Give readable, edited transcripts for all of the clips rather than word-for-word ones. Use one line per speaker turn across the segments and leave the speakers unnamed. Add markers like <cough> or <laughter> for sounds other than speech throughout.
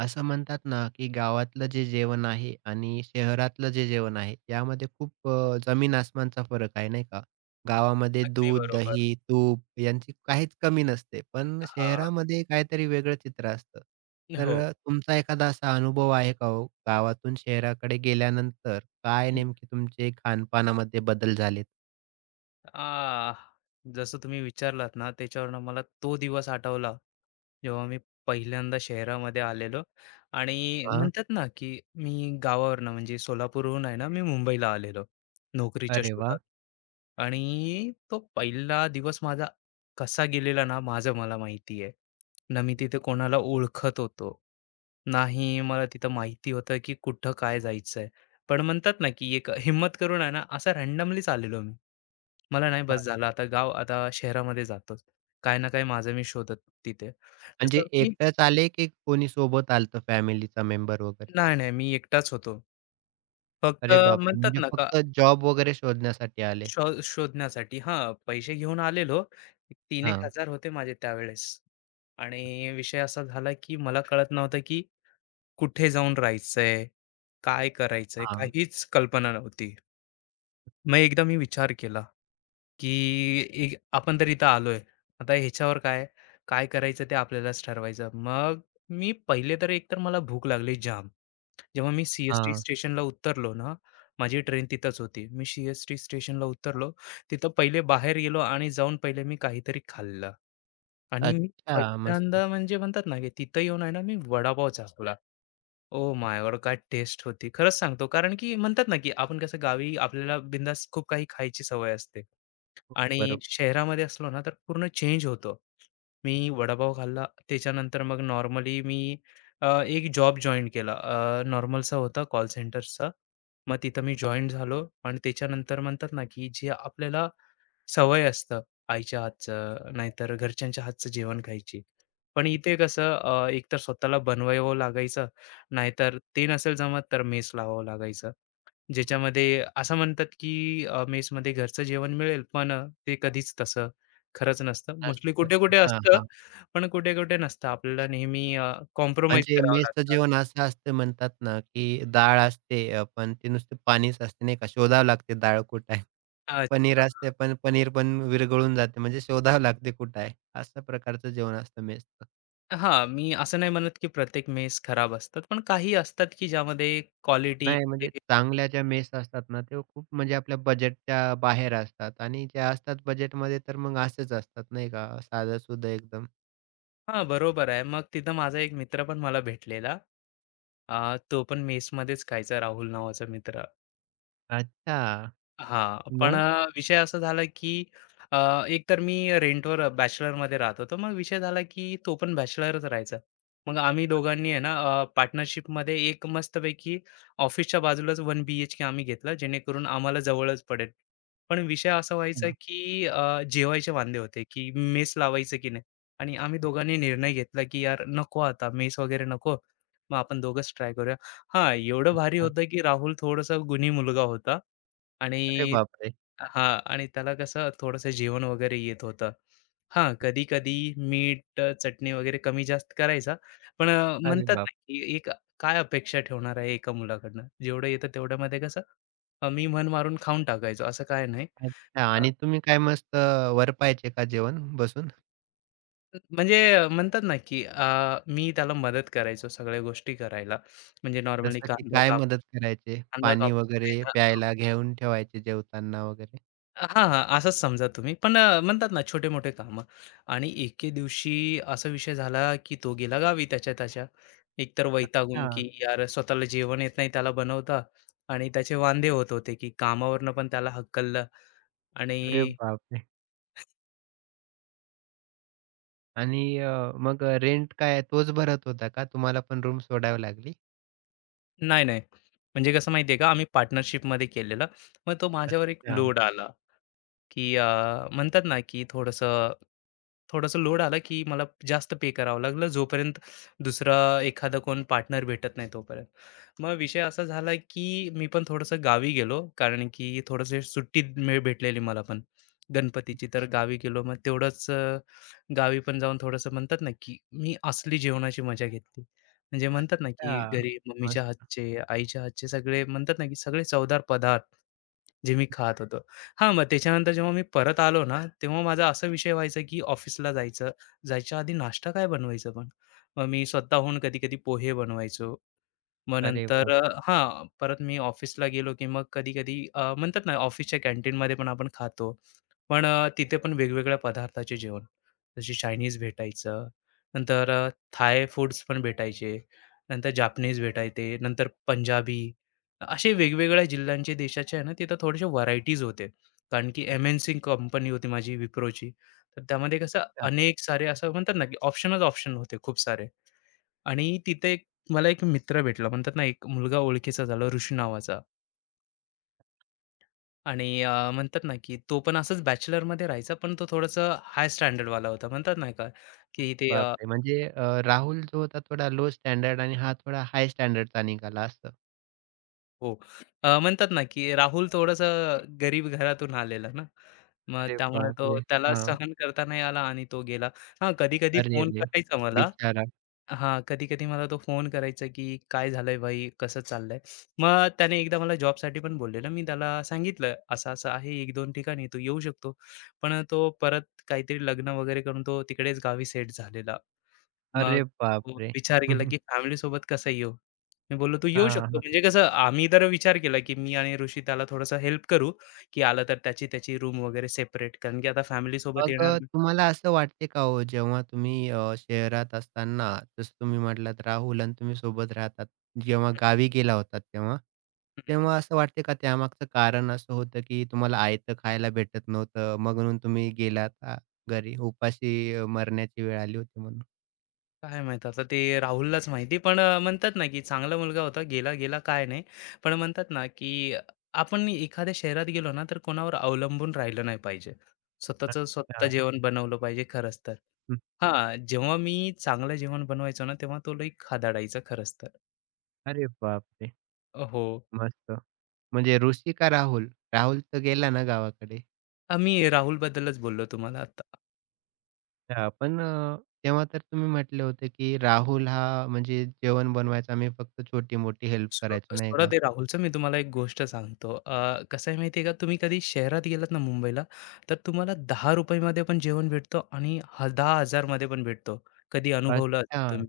असं म्हणतात ना, की गावातलं जे जेवण आहे आणि शहरातलं जे जेवण आहे, यामध्ये खूप जमीन आसमानचा फरक आहे, नाही का? गावामध्ये
अगदी
दूध,
बरोबर.
दही, तूप यांची काहीच कमी नसते, पण
हां.
शहरामध्ये काहीतरी वेगळं चित्र असतं. तर
हो.
तुमचा एखादा असा अनुभव आहे का हो? गावातून शहराकडे गेल्यानंतर काय
हं.
नेमके तुमचे खानपानामध्ये बदल झालेत?
आह! जसं तुम्ही विचारलात ना, त्याच्यावरनं मला तो दिवस आठवला, जेव्हा मी पहिल्यांदा शहरामध्ये आलेलो आणि
हां,
म्हणतात ना, की मी गावावरनं म्हणजे सोलापूरहून आहे ना, मी मुंबईला आलेलो नोकरीच्या
अरे
शोधात.
वाह!
आणि तो पहिला दिवस माझा कसा गेलेला ना, माझं मला माहिती आहे. ना मी तिथे कोणाला ओळखत होतो, ना मला तिथं माहिती होतं, की कुठं काय जायचंय. पण म्हणतात ना, की एक हिम्मत करून आहे ना, असा रँडमलीच आलेलो मी. मला नाही बस झालं आता गाव आता शहरामध्ये जातोच. काही ना काही माझं मी शोधत तिथे.
म्हणजे
तसं मी
एकटंच आले, की कोणी सोबत आलं फॅमिलीचा मेंबर वगैरे?
नाही, मी एकटाच होतो. फक्त
अरे बापरे!
म्हणतात
म्हणजे
ना का
फक्त जॉब वगैरे शोधण्यासाठी आले.
शोधण्यासाठी हां, पैसे घेऊन आलेलो. 3 एक
हां,
हजार होते माझे त्यावेळेस. आणि विषय असा झाला, की मला कळत नव्हतं, की कुठे जाऊन राहायचंय? काय करायचंय?
हां,
काहीच कल्पना नव्हती. मग एकदा मी विचार केला. की एक आपण तर इथं आलोय. आता ह्याच्यावर काय करायचं ते आपल्यालाच ठरवायचं. मग मी पहिले तर एकतर मला भूक लागली जाम. जेव्हा मी सी एस
हां.
स्टेशनला उतरलो ना, माझी ट्रेन तिथंच होती. मी सी स्टेशनला उतरलो. तिथं पहिले बाहेर गेलो आणि जाऊन पहिले मी काहीतरी खाल्लं आणि मी
अच्छा, मस्त.
पहिल्यांदा म्हणजे म्हणतात ना, की तिथं येऊन आहे ना, मी वडापाव चाखला. Oh my god! काय टेस्ट होती. खरंच सांगतो कारण की म्हणतात ना, की आपण कसं गावी आपल्याला बिंदास खूप काही खायची सवय असते आणि
बरोबर.
शहरामध्ये असलो ना, तर पूर्ण चेंज होतो. मी वडापाव खाल्ला. त्याच्यानंतर मग नॉर्मली मी एक जॉब जॉइन केला. नॉर्मलचा होता कॉल सेंटरचा. मग तिथं मी जॉइन झालो आणि त्याच्यानंतर म्हणतात ना, की जे आपल्याला सवय असतं आईच्या हातचं नाहीतर घरच्यांच्या हातचं जेवण खायची. पण इथे कसं एकतर स्वतःला बनवावं लागायचं, नाहीतर ते नसेल जमत तर मेस लावावं लागायचं. ज्याच्यामध्ये असं म्हणतात की मेसमध्ये घरचं जेवण मिळेल, पण ते कधीच तसं खरंच नसतं. मोस्टली
मस्त.
कुठे-कुठे
हां,
असतं,
हां.
पण कुठे-कुठे नसतं. आपल्याला नेहमी
म्हणजे
करावं
मेसचं
लागतं.
जेवण असं असतं म्हणतात ना, की डाळ असते पण ती नुसतं पाणीच असते नाही का. शोधावं लागते डाळ कुठे आहे. पनीर
अच्छा.
असते, पण पनीर पण विरघळून जाते. म्हणजे शोधावं लागते कुठे आहे. अशा प्रकारचं जेवण असतं मेसचं.
हां, मी असं नाही म्हणत की प्रत्येक मेस खराब असतात, पण काही असतात की ज्यामध्ये क्वालिटी
नाही म्हणजे चांगल्या ज्या मेस असतात ना, त्या खूप म्हणजे आपल्या बजेटच्या बाहेर असतात आणि ज्या असतात बजेटमध्ये तर मग असेच असतात नाही का, साधंसुधं एकदम.
हां, बरोबर आहे. मग तिथं माझा एक मित्र पण मला भेटलेला. तो पण मेसमध्येच खायचा राहुल नावाचा मित्र.
अच्छा.
हां, पण
मग?
विषय असा झाला की अ, एकतर मी रेंटवर बॅचलरमध्ये राहत होतो. मग विषय झाला की तो पण बॅचलरच राहायचा. मग आम्ही दोघांनी आहे ना पार्टनरशिपमध्ये एक मस्तपैकी ऑफिसच्या बाजूलाच 1 बीएचके आम्ही घेतला, जेणेकरून आम्हाला जवळच पडेल. पण विषय असा व्हायचा
हं.
की जेवायचे वांदे होते की मेस लावायचं की नाही. आणि आम्ही दोघांनी निर्णय घेतला की यार नको आता मेस वगैरे नको. मग आपण दोघंच ट्राय करूया. हां, एवढं भारी
अच्छा.
होतं की राहुल थोडासा गुणी मुलगा होता.
अरे
आणि
बापरे!
हां, आणि त्याला कसं थोडंसं जेवण वगैरे येत होतं. हां, कधी-कधी मीठ, चटणी वगैरे कमी-जास्त करायचा. पण
अरे
म्हणतात ना,
बाप!
की एक काय अपेक्षा ठेवणार आहे एका मुलाकडनं? जेवढं येतं तेवढ्यामध्ये कसं मी मन मारून खाऊन टाकायचो, असं काही नाही.
अच्छा
अ,
आणि तुम्ही काय मस्त वरपायचे का जेवण बसून?
म्हणतात ना, की मी त्याला मदत करायचो सगळ्या गोष्टी करायला. म्हणजे नॉर्मली
जसं की काय मदत करायचे?
कांदा
पाणी
कापून
वगैरे
देणं.
प्यायला घेऊन ठेवायचे जेवताना वगैरे?
हां. असंच समजा तुम्ही. पण म्हणतात ना छोटे-मोठे कामं. आणि एके दिवशी असा विषय झाला, की तो गेला गावी त्याच्या त्याच्या. एकतर
अच्छा.
वैतागून, की यार स्वतःला जेवण येत नाही त्याला बनवता. आणि त्याचे वांदे होत होते, की कामावरनं पण त्याला हकललं आणि
अरे बापरे! आणि मग रेंट काय तोच भरत होता का? तुम्हाला पण रूम सोडावी लागली?
नाही. म्हणजे कसं माहिती का, आम्ही पार्टनरशिपमध्ये केलेलं. मग तो माझ्यावर एक
अच्छा.
लोड आला. की म्हणतात ना की थोडंसं थोडंसं लोड आलं की मला जास्त पे करावं लागलं जोपर्यंत दुसरा एखादा कोण पार्टनर भेटत नाही तोपर्यंत. मग विषय असा झाला की मी पण थोडंसं गावी गेलो कारण की थोडंसं सुट्टी भेटलेली मला पण गणपतीची. तर गावी गेलो मग तेवढंच गावी पण जाऊन थोडंसं म्हणतात ना की मी असली जेवणाची मजा घेतली. म्हणजे म्हणतात ना की
अच्छा.
घरी मम्मीच्या
मस्त.
हातचे, आईच्या हातचे सगळे म्हणतात ना की सगळे चवदार पदार्थ जे मी खात होतो. हां, मग त्याच्यानंतर जेव्हा मी परत आलो ना, तेव्हा माझा असा विषय व्हायचा, की ऑफिसला जायचं, जायच्या आधी नाश्ता काय बनवायचं पण? मग मी स्वतःहून कधी-कधी पोहे बनवायचो. मग
अरे वाह!
नंतर हां, परत मी ऑफिसला गेलो, की मग कधी-कधी म्हणतात ना ऑफिसच्या कॅन्टीनमध्ये पण आपण खातो. पण तिथे पण वेगवेगळ्या पदार्थाचे जेवण, जसे चायनीज भेटायचं, नंतर थाय फूड्स पण भेटायचे, नंतर जापनीज भेटायचे, नंतर पंजाबी. असे वेगवेगळ्या जिल्ह्यांचे, देशाचे आहे ना, तिथं थोडेसे व्हरायटीज होते. कारण की एम-एन-सी कंपनी होती माझी Wiproची. तर त्यामध्ये कसं
अच्छा.
अनेक सारे असं म्हणतात ना, की ऑप्शनच ऑप्शन होते खूप सारे. आणि तिथे एक मला एक मित्र भेटला म्हणतात ना, एक मुलगा ओळखीचा झाला ऋषी नावाचा. आणि म्हणतात ना, की तो पण असंच बॅचलरमध्ये राहायचा, पण तो थोडंसं हाय स्टँडर्ड वाला होता. म्हणतात ना का, की ते
बापरे! म्हणजे राहुल जो होता थोडा लो स्टँडर्ड आणि हा थोडा हाय स्टँडर्डचा निघाला असं.
हो, म्हणतात ना, की राहुल थोडंसं गरीब घरातून आलेला ना, मग
अरे
त्यामुळे तो
बापरे!
त्याला
हां.
सहन करता नाही आला आणि तो गेला. हां, कधी-कधी
अरे
फोन
रे!
करायचा मला.
बिचारा.
हां, कधी-कधी मला तो फोन करायचा, की "काय झालंय भाई? कसं चाललंय?" मग त्याने एकदा मला जॉबसाठी पण बोललेलं. मी त्याला सांगितलं, "असं-असं आहे 1-2 ठिकाणी, तू येऊ शकतो." पण तो परत काहीतरी लग्न वगैरे करून तो तिकडेच गावी सेट झालेला. मग
अरे
तो
बापरे!
विचार केला,
<laughs>
की फॅमिलीसोबत कसं येऊ? मी बोललो, "तू येऊ
हां,
शकतो."
हां.
म्हणजे कसं आम्ही तर विचार केला, की मी आणि ऋषी त्याला थोडंसं हेल्प करू, की आलं तर त्याची त्याची रूम वगैरे सेपरेट. कारण की आता फॅमिलीसोबत
मग
येणार हं,
तुम्हाला असं वाटते का हो जेव्हा तुम्ही शहरात असताना जसं तुम्ही म्हटलात राहुल आणि तुम्ही सोबत राहतात. जेव्हा गावी गेला होतात तेव्हा, तेव्हा असं वाटते का त्यामागचं कारण असं होतं की तुम्हाला आयतं खायला भेटत नव्हतं मग म्हणून तुम्ही गेलात घरी उपाशी मरण्याची वेळ आली होती म्हणून?
काय माहीत आता ते राहुललाच माहिती. पण म्हणतात ना, की चांगला मुलगा होता. गेला, गेला काय नाही. पण म्हणतात ना, की आपण एखाद्या शहरात गेलो ना, तर कोणावर अवलंबून राहिलं नाही पाहिजे. स्वतःचं स्वतः
अच्छा.
जेवण बनवलं पाहिजे खरंच तर.
हं.
हां, जेव्हा मी चांगलं जेवण बनवायचो ना, तेव्हा तो लई खादाडायचा खरंच तर.
अरे बापरे!
हो.
मस्त. म्हणजे ऋषी का राहुल? राहुल तर गेला ना गावाकडे.
मी राहुलबद्दलच बोललो तुम्हाला आता.
हां, पण तेव्हा तर तुम्ही म्हटले होते, की राहुल हा म्हणजे जेवण बनवायचा मी फक्त छोटी-मोठी हेल्प करायचो नाही
सोडा
का?
ते राहुलचं, मी तुम्हाला एक गोष्ट सांगतो. कसं आहे माहिती आहे का, तुम्ही कधी शहरात गेलात ना मुंबईला, तर तुम्हाला ₹10 मध्ये पण जेवण भेटतो, आणि ह 10,000 मध्ये पण भेटतो. कधी अनुभवलं
अच्छा.
असेल तुम्ही?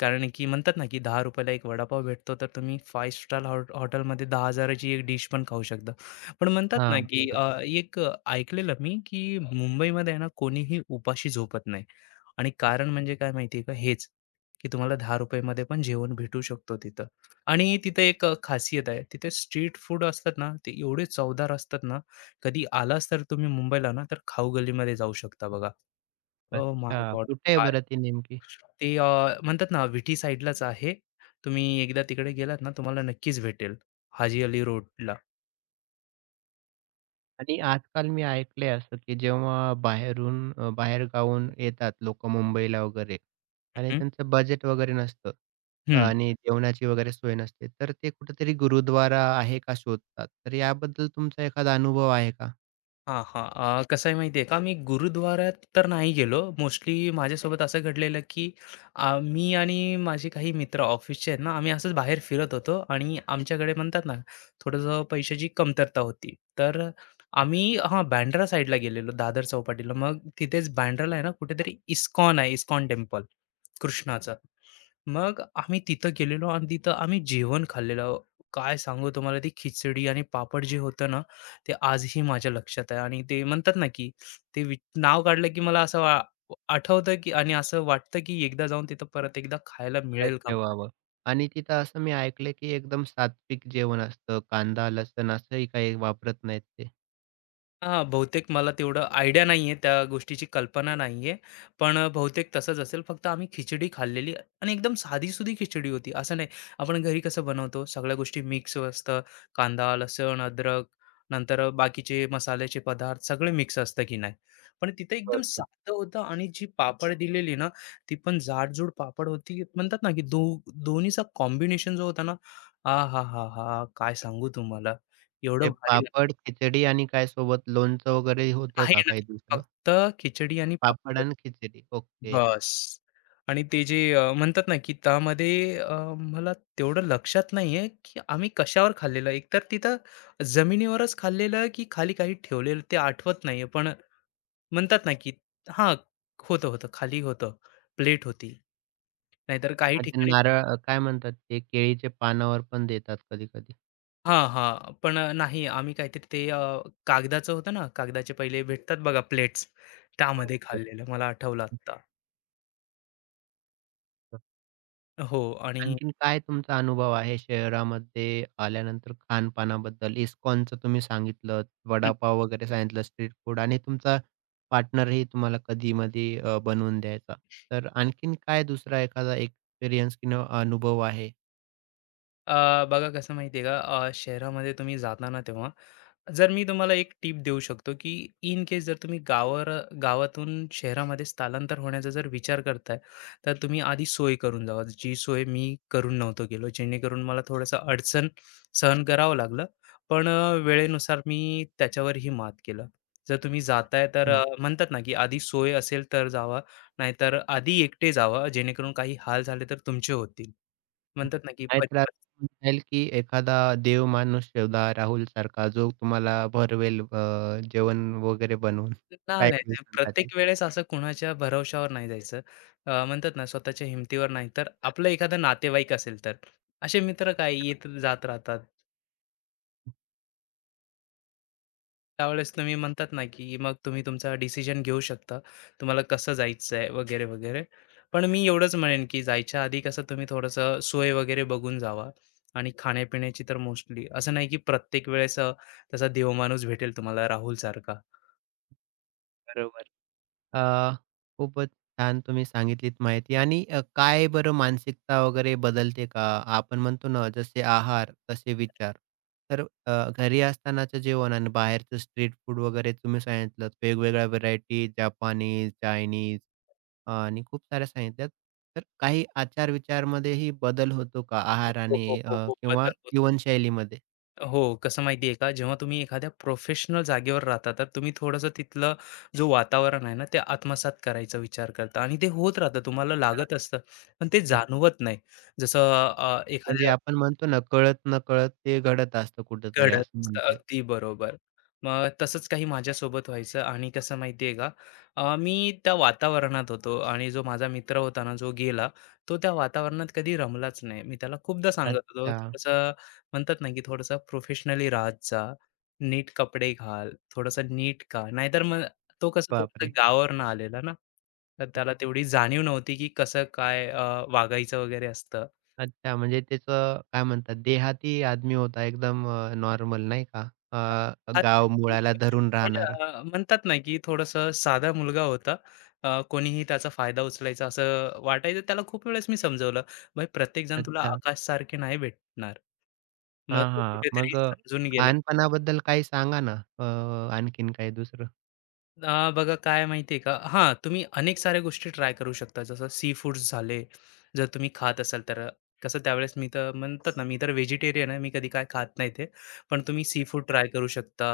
कारण की म्हणतात ना, की ₹10 ला एक वडापाव भेटतो, तर तुम्ही 5 स्टार हॉटेलमध्ये 10,000 ची एक डिश पण खाऊ शकता. पण म्हणतात ना,
हां,
की
बरोबर.
एक ऐकलेलं मी, की मुंबईमध्ये आहे ना, कोणीही उपाशी झोपत नाही. आणि कारण म्हणजे काय माहिती आहे का? हेच, की तुम्हाला ₹10 मध्ये पण जेवण भेटू शकतो तिथं. आणि तिथे एक खासियत आहे. तिथे स्ट्रीट फूड असतात ना, ते एवढे चवदार असतात ना, कधी आलाच तर तुम्ही मुंबईला ना, तर खाऊ गल्लीमध्ये जाऊ शकता बघा. ओह
अच्छा,
माय गॉड!
कुठे आहे बरं ती नेमकी?
ते म्हणतात ना विटी साईडलाच आहे. तुम्ही एकदा तिकडे गेलात ना, तुम्हाला नक्कीच भेटेल. हाजी अली रोडला.
आणि आजकाल मी ऐकलंय असं, की जेव्हा बाहेरून बाहेरगावाहून येतात लोकं मुंबईला वगैरे आणि
हं,
त्यांचं बजेट वगैरे नसतं
हं.
आणि जेवणाची वगैरे सोय नसते. तर ते कुठेतरी गुरुद्वारा आहे का शोधतात. तर याबद्दल तुमचा एखादा अनुभव आहे का?
हां, हां. कसं आहे माहिती आहे का, मी गुरुद्वारात तर नाही गेलो. मोस्टली माझ्यासोबत असं घडलेलं की मी आणि माझे काही मित्र ऑफिसचे आहेत ना, आम्ही असंच बाहेर फिरत होतो आणि आमच्याकडे म्हणतात ना, थोडंसं पैशाची कमतरता होती. तर आम्ही हां, बँड्रा साईडला गेलेलो, दादर चौपाटीला. मग तिथेच बँड्राला आहे ना, कुठेतरी इस्कॉन आहे, इस्कॉन टेम्पल कृष्णाचं. मग आम्ही तिथं गेलेलो आणि तिथं आम्ही जेवण खाल्लेलं. काय सांगू तुम्हाला, ती खिचडी आणि पापड जे होतं ना, ते आजही माझ्या लक्षात आहे आणि ते म्हणतात ना, की ते वि नाव काढलं, की मला असं वा आठवतं, की आणि असं वाटतं, की एकदा जाऊन तिथं परत एकदा खायला
एकट्याच
मिळेल का?
जेवावं आणि तिथं असं मी ऐकलंय, की एकदम सात्विक जेवण असतं. कांदा, लसण असंही काही वापरत नाहीत ते.
हां, बहुतेक मला तेवढं आयडिया नाहीये, त्या गोष्टीची कल्पना नाहीये. पण बहुतेक तसंच असेल. फक्त आम्ही खिचडी खाल्लेली आणि एकदम साधीसुधी खिचडी होती. असं नाही, आपण घरी कसं बनवतो, सगळ्या गोष्टी मिक्स असतं. कांदा, लसूण, अद्रक, नंतर बाकीचे मसाल्याचे पदार्थ सगळे मिक्स असतं की नाही. पण तिथे एकदम
बरोबर.
साधं होतं आणि जी पापड दिलेली ना, ती पण जाडजूड पापड होती. म्हणतात ना, की दोन्हीचा कॉम्बिनेशन जो होता ना, आहाहाहा! काय सांगू तुम्हाला, एवढं
म्हणजे
भारी लागलं.
पापड, खिचडी आणि काय सोबत लोणचं वगैरे होतं
काही
का काही
नाही.
दुसरं?
फक्त खिचडी आणि
पापड
पापड.
आणि खिचडी. ओके.
बस. आणि ते जे म्हणतात ना, की त्यामध्ये मला तेवढं लक्षात नाहीये, की आम्ही कशावर खाल्लेलं. एकतर तिथं जमिनीवरच खाल्लेलं, की खाली काही ठेवलेलं ते आठवत नाहीये. पण म्हणतात ना, की हां, होतं. खाली होतं. प्लेट होती. नाहीतर काही
आणि ते
ठिकाणी
नारळ काय म्हणतात ते केळीचे पानावर पण देतात कधी-कधी.
हां, हां. पण नाही आम्ही काहीतरी ते कागदाचं होतं ना, कागदाचे पहिले भेटतात बघा प्लेट्स, त्यामध्ये
बरोबर.
खाल्लेलं. मला आठवलं आत्ता. हो आणि हं.
आणखीन काय तुमचा अनुभव आहे शहरामध्ये आल्यानंतर खानपानाबद्दल? इस्कॉनचं तुम्ही सांगितलं, वडापाव वगैरे सांगितलं, स्ट्रीट फूड आणि तुमचा पार्टनरही तुम्हाला कधी-मधी बनवून द्यायचा. तर आणखीन काय दुसरा एखादा एक्सपिरियन्स किंवा अनुभव आहे?
बघा कसं माहिती आहे का, शहरामध्ये तुम्ही जाता ना तेव्हा जर मी तुम्हाला एक टीप देऊ शकतो की इन केस जर तुम्ही गावातून शहरामध्ये स्थलांतर होण्याचा जर विचार करताय, तर तुम्ही आधी सोय करून जावा, जी सोय मी करून नव्हतो गेलो, जेणेकरून मला थोडंसं अडचण सहन करावं लागलं. पण वेळेनुसार मी त्याच्यावरही मात केलं. जर तुम्ही जाताय तर
हां.
म्हणतात ना की आधी सोय असेल तर जावा, नाहीतर आधी एकटे जावा, जेणेकरून काही हाल झाले तर तुमचे होतील. म्हणतात ना की
नाहीतर असं म्हणता येईल की एखादा देव माणूस शोधा राहुलसारखा, जो तुम्हाला भरवेल जेवण वगैरे बनवून
नाही, नाही,
काही
नाही.
दिवसांसाठी.
प्रत्येक वेळेस असं कुणाच्या भरवशावर नाही जायचं. म्हणतात ना स्वतःच्या हिमतीवर नाही, तर आपलं एखादं नातेवाईक असेल तर. असे मित्र काय येत जात राहतात. त्यावेळेस तुम्ही म्हणतात ना, की मग तुम्ही तुमचा डिसिजन घेऊ शकता. तुम्हाला कसं जायचंय वगैरे, वगैरे. पण मी एवढंच म्हणेन, की जायच्या आधी कसं तुम्ही थोडंसं सोय वगैरे बघून जावा. आणि खाण्यापिण्याची तर मोस्टली असं नाही, की प्रत्येक वेळेस तसा देव माणूस भेटेल तुम्हाला राहुलसारखा.
बरोबर. अ, खूपच छान तुम्ही सांगितलीत माहिती आणि काय बरं मानसिकता वगैरे बदलते का? आपण म्हणतो ना जसे आहार तसे विचार. तर घरी असतानाचं जेवण आणि बाहेरचं स्ट्रीट फूड वगैरे तुम्ही सांगितलं वेगवेगळ्या व्हेरायटी जपानीज, चायनीज आणि खूप साऱ्या सांगितल्यात. तर काही आचार-विचारमध्येही बदल होतो का आहार
हो,
आणि
हो, हो, हो.
किंवा
बदल होतो.
जीवनशैलीमध्ये?
हो, कसं माहिती आहे का, जेव्हा तुम्ही एखाद्या प्रोफेशनल जागेवर राहता, तर तुम्ही थोडंसं तिथलं जो वातावरण आहे ना, ते आत्मसात करायचा विचार करता आणि ते होत राहतं, तुम्हाला लागत असतं, पण ते
हं,
जाणवत नाही. जसं अ,
म्हणजे
एखाद्या
आपण म्हणतो ना कळत-नकळत ते घडत असतं कुठेतरी
घडत
असं
असतं.
म्हणता येईल.
अगदी बरोबर. मग तसंच काही माझ्यासोबत व्हायचं आणि कसं माहिती का, मी त्या वातावरणात होतो आणि जो माझा मित्र होता ना, जो गेला, तो त्या वातावरणात कधी रमलाच नाही. मी त्याला खूपदा सांगत होतो,
अच्छा.
"थोडंसं म्हणतात ना, की थोडंसं प्रोफेशनली राहत जा, नीट कपडे घाल, थोडंसं नीट खा." नाहीतर मग तो कसं थोडंसं
बापरे!
गावावरून आलेला ना, तर त्याला तेवढी जाणीव नव्हती, की कसं काय वागायचं वगैरे असतं.
अच्छा, म्हणजे त्याचं काय म्हणतात देहाती आदमी होता एकदम नॉर्मल नाही का? गाव-मुळाला धरून
म्हणजे
राहणारा.
म्हणतात ना, की थोडंसं साधा मुलगा होता. कोणीही त्याचा फायदा उचलायचा असं वाटायचं. त्याला खूप वेळेस मी समजवलं, "भाई प्रत्येकजण तुला
अच्छा.
आकाशसारखे नाही भेटणार." मग
हां,
तो
हां. मग
कुठेतरी समजून गेला.
खानपानाबद्दल काही सांगा ना? अ, आणखीन काही दुसरं?
बघा काय माहिती आहे का? हां, तुम्ही अनेक साऱ्या गोष्टी ट्राय करू शकता. जसं सी फूड्स झाले, जर तुम्ही खात असाल तर कसं त्यावेळेस मी तर म्हणतात ना, मी तर व्हेजिटेरियन आहे, मी कधी काय खात नाही ते. पण तुम्ही सी फूड ट्राय
हा,
करू शकता.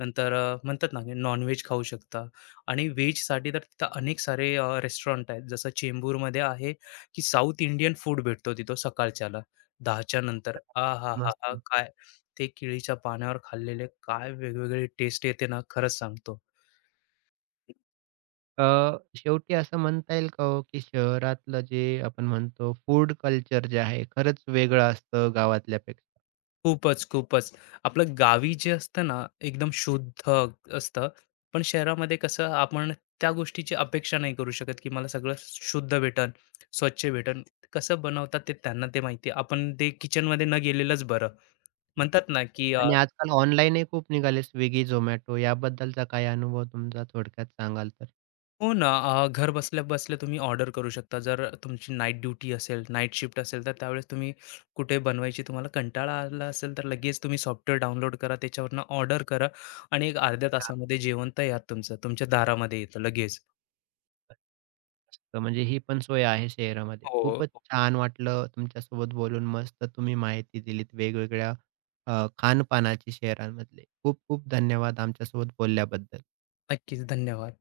नंतर म्हणतात ना, की नॉन-व्हेज खाऊ शकता. आणि व्हेजसाठी तर तिथं अनेक सारे रेस्टॉरंट आहेत. जसं चेंबूरमध्ये आहे, की साउथ इंडियन फूड भेटतो तिथं सकाळच्याला 10च्या नंतर. आहाहाहा!
मस्त.
काय ते केळीच्या पानावर खाल्लेले काय वेगवेगळे टेस्ट येते ना, खरंच सांगतो.
अ, शेवटी असं म्हणता येईल का हो, की शहरातलं जे आपण म्हणतो फूड कल्चर जे आहे, खरंच वेगळं असतं गावातल्यापेक्षा?
खूपच, खूपच. आपलं गावी जे असतं ना, एकदम शुद्ध असतं. पण शहरामध्ये कसं आपण त्या गोष्टीची अपेक्षा नाही करू शकत, की मला सगळं शुद्ध भेटल, स्वच्छ भेटल. कसं बनवतात ते त्यांना ते माहिती, आपण ते किचनमध्ये न गेलेलंच बरं. म्हणतात ना, की
आणि आजकाल ऑनलाईनही खूप निघाले Swiggy, Zomato याबद्दलचा काय अनुभव तुमचा थोडक्यात सांगाल तर?
हो ना, घर बसल्या-बसल्या तुम्ही ऑर्डर करू शकता. जर तुमची नाईट ड्युटी असेल, नाईट शिफ्ट असेल, तर त्यावेळेस तुम्ही कुठे बनवायची तुम्हाला कंटाळा आला असेल, तर लगेच तुम्ही सॉफ्टवेअर डाउनलोड करा, त्याच्यावरनं ऑर्डर करा आणि एक अर्ध्या तासामध्ये जेवण तयार तुमचं, तुमच्या दारामध्ये येतं लगेच.
तर म्हणजे ही पण सोय आहे शहरामध्ये.
हो,
खूपच
हो.
छान वाटलं तुमच्यासोबत बोलून. मस्त तुम्ही माहिती दिलीत वेगवेगळ्या खानपानाची शहरांमधले. खूप खूप धन्यवाद आमच्यासोबत बोलल्याबद्दल.
नक्कीच. धन्यवाद.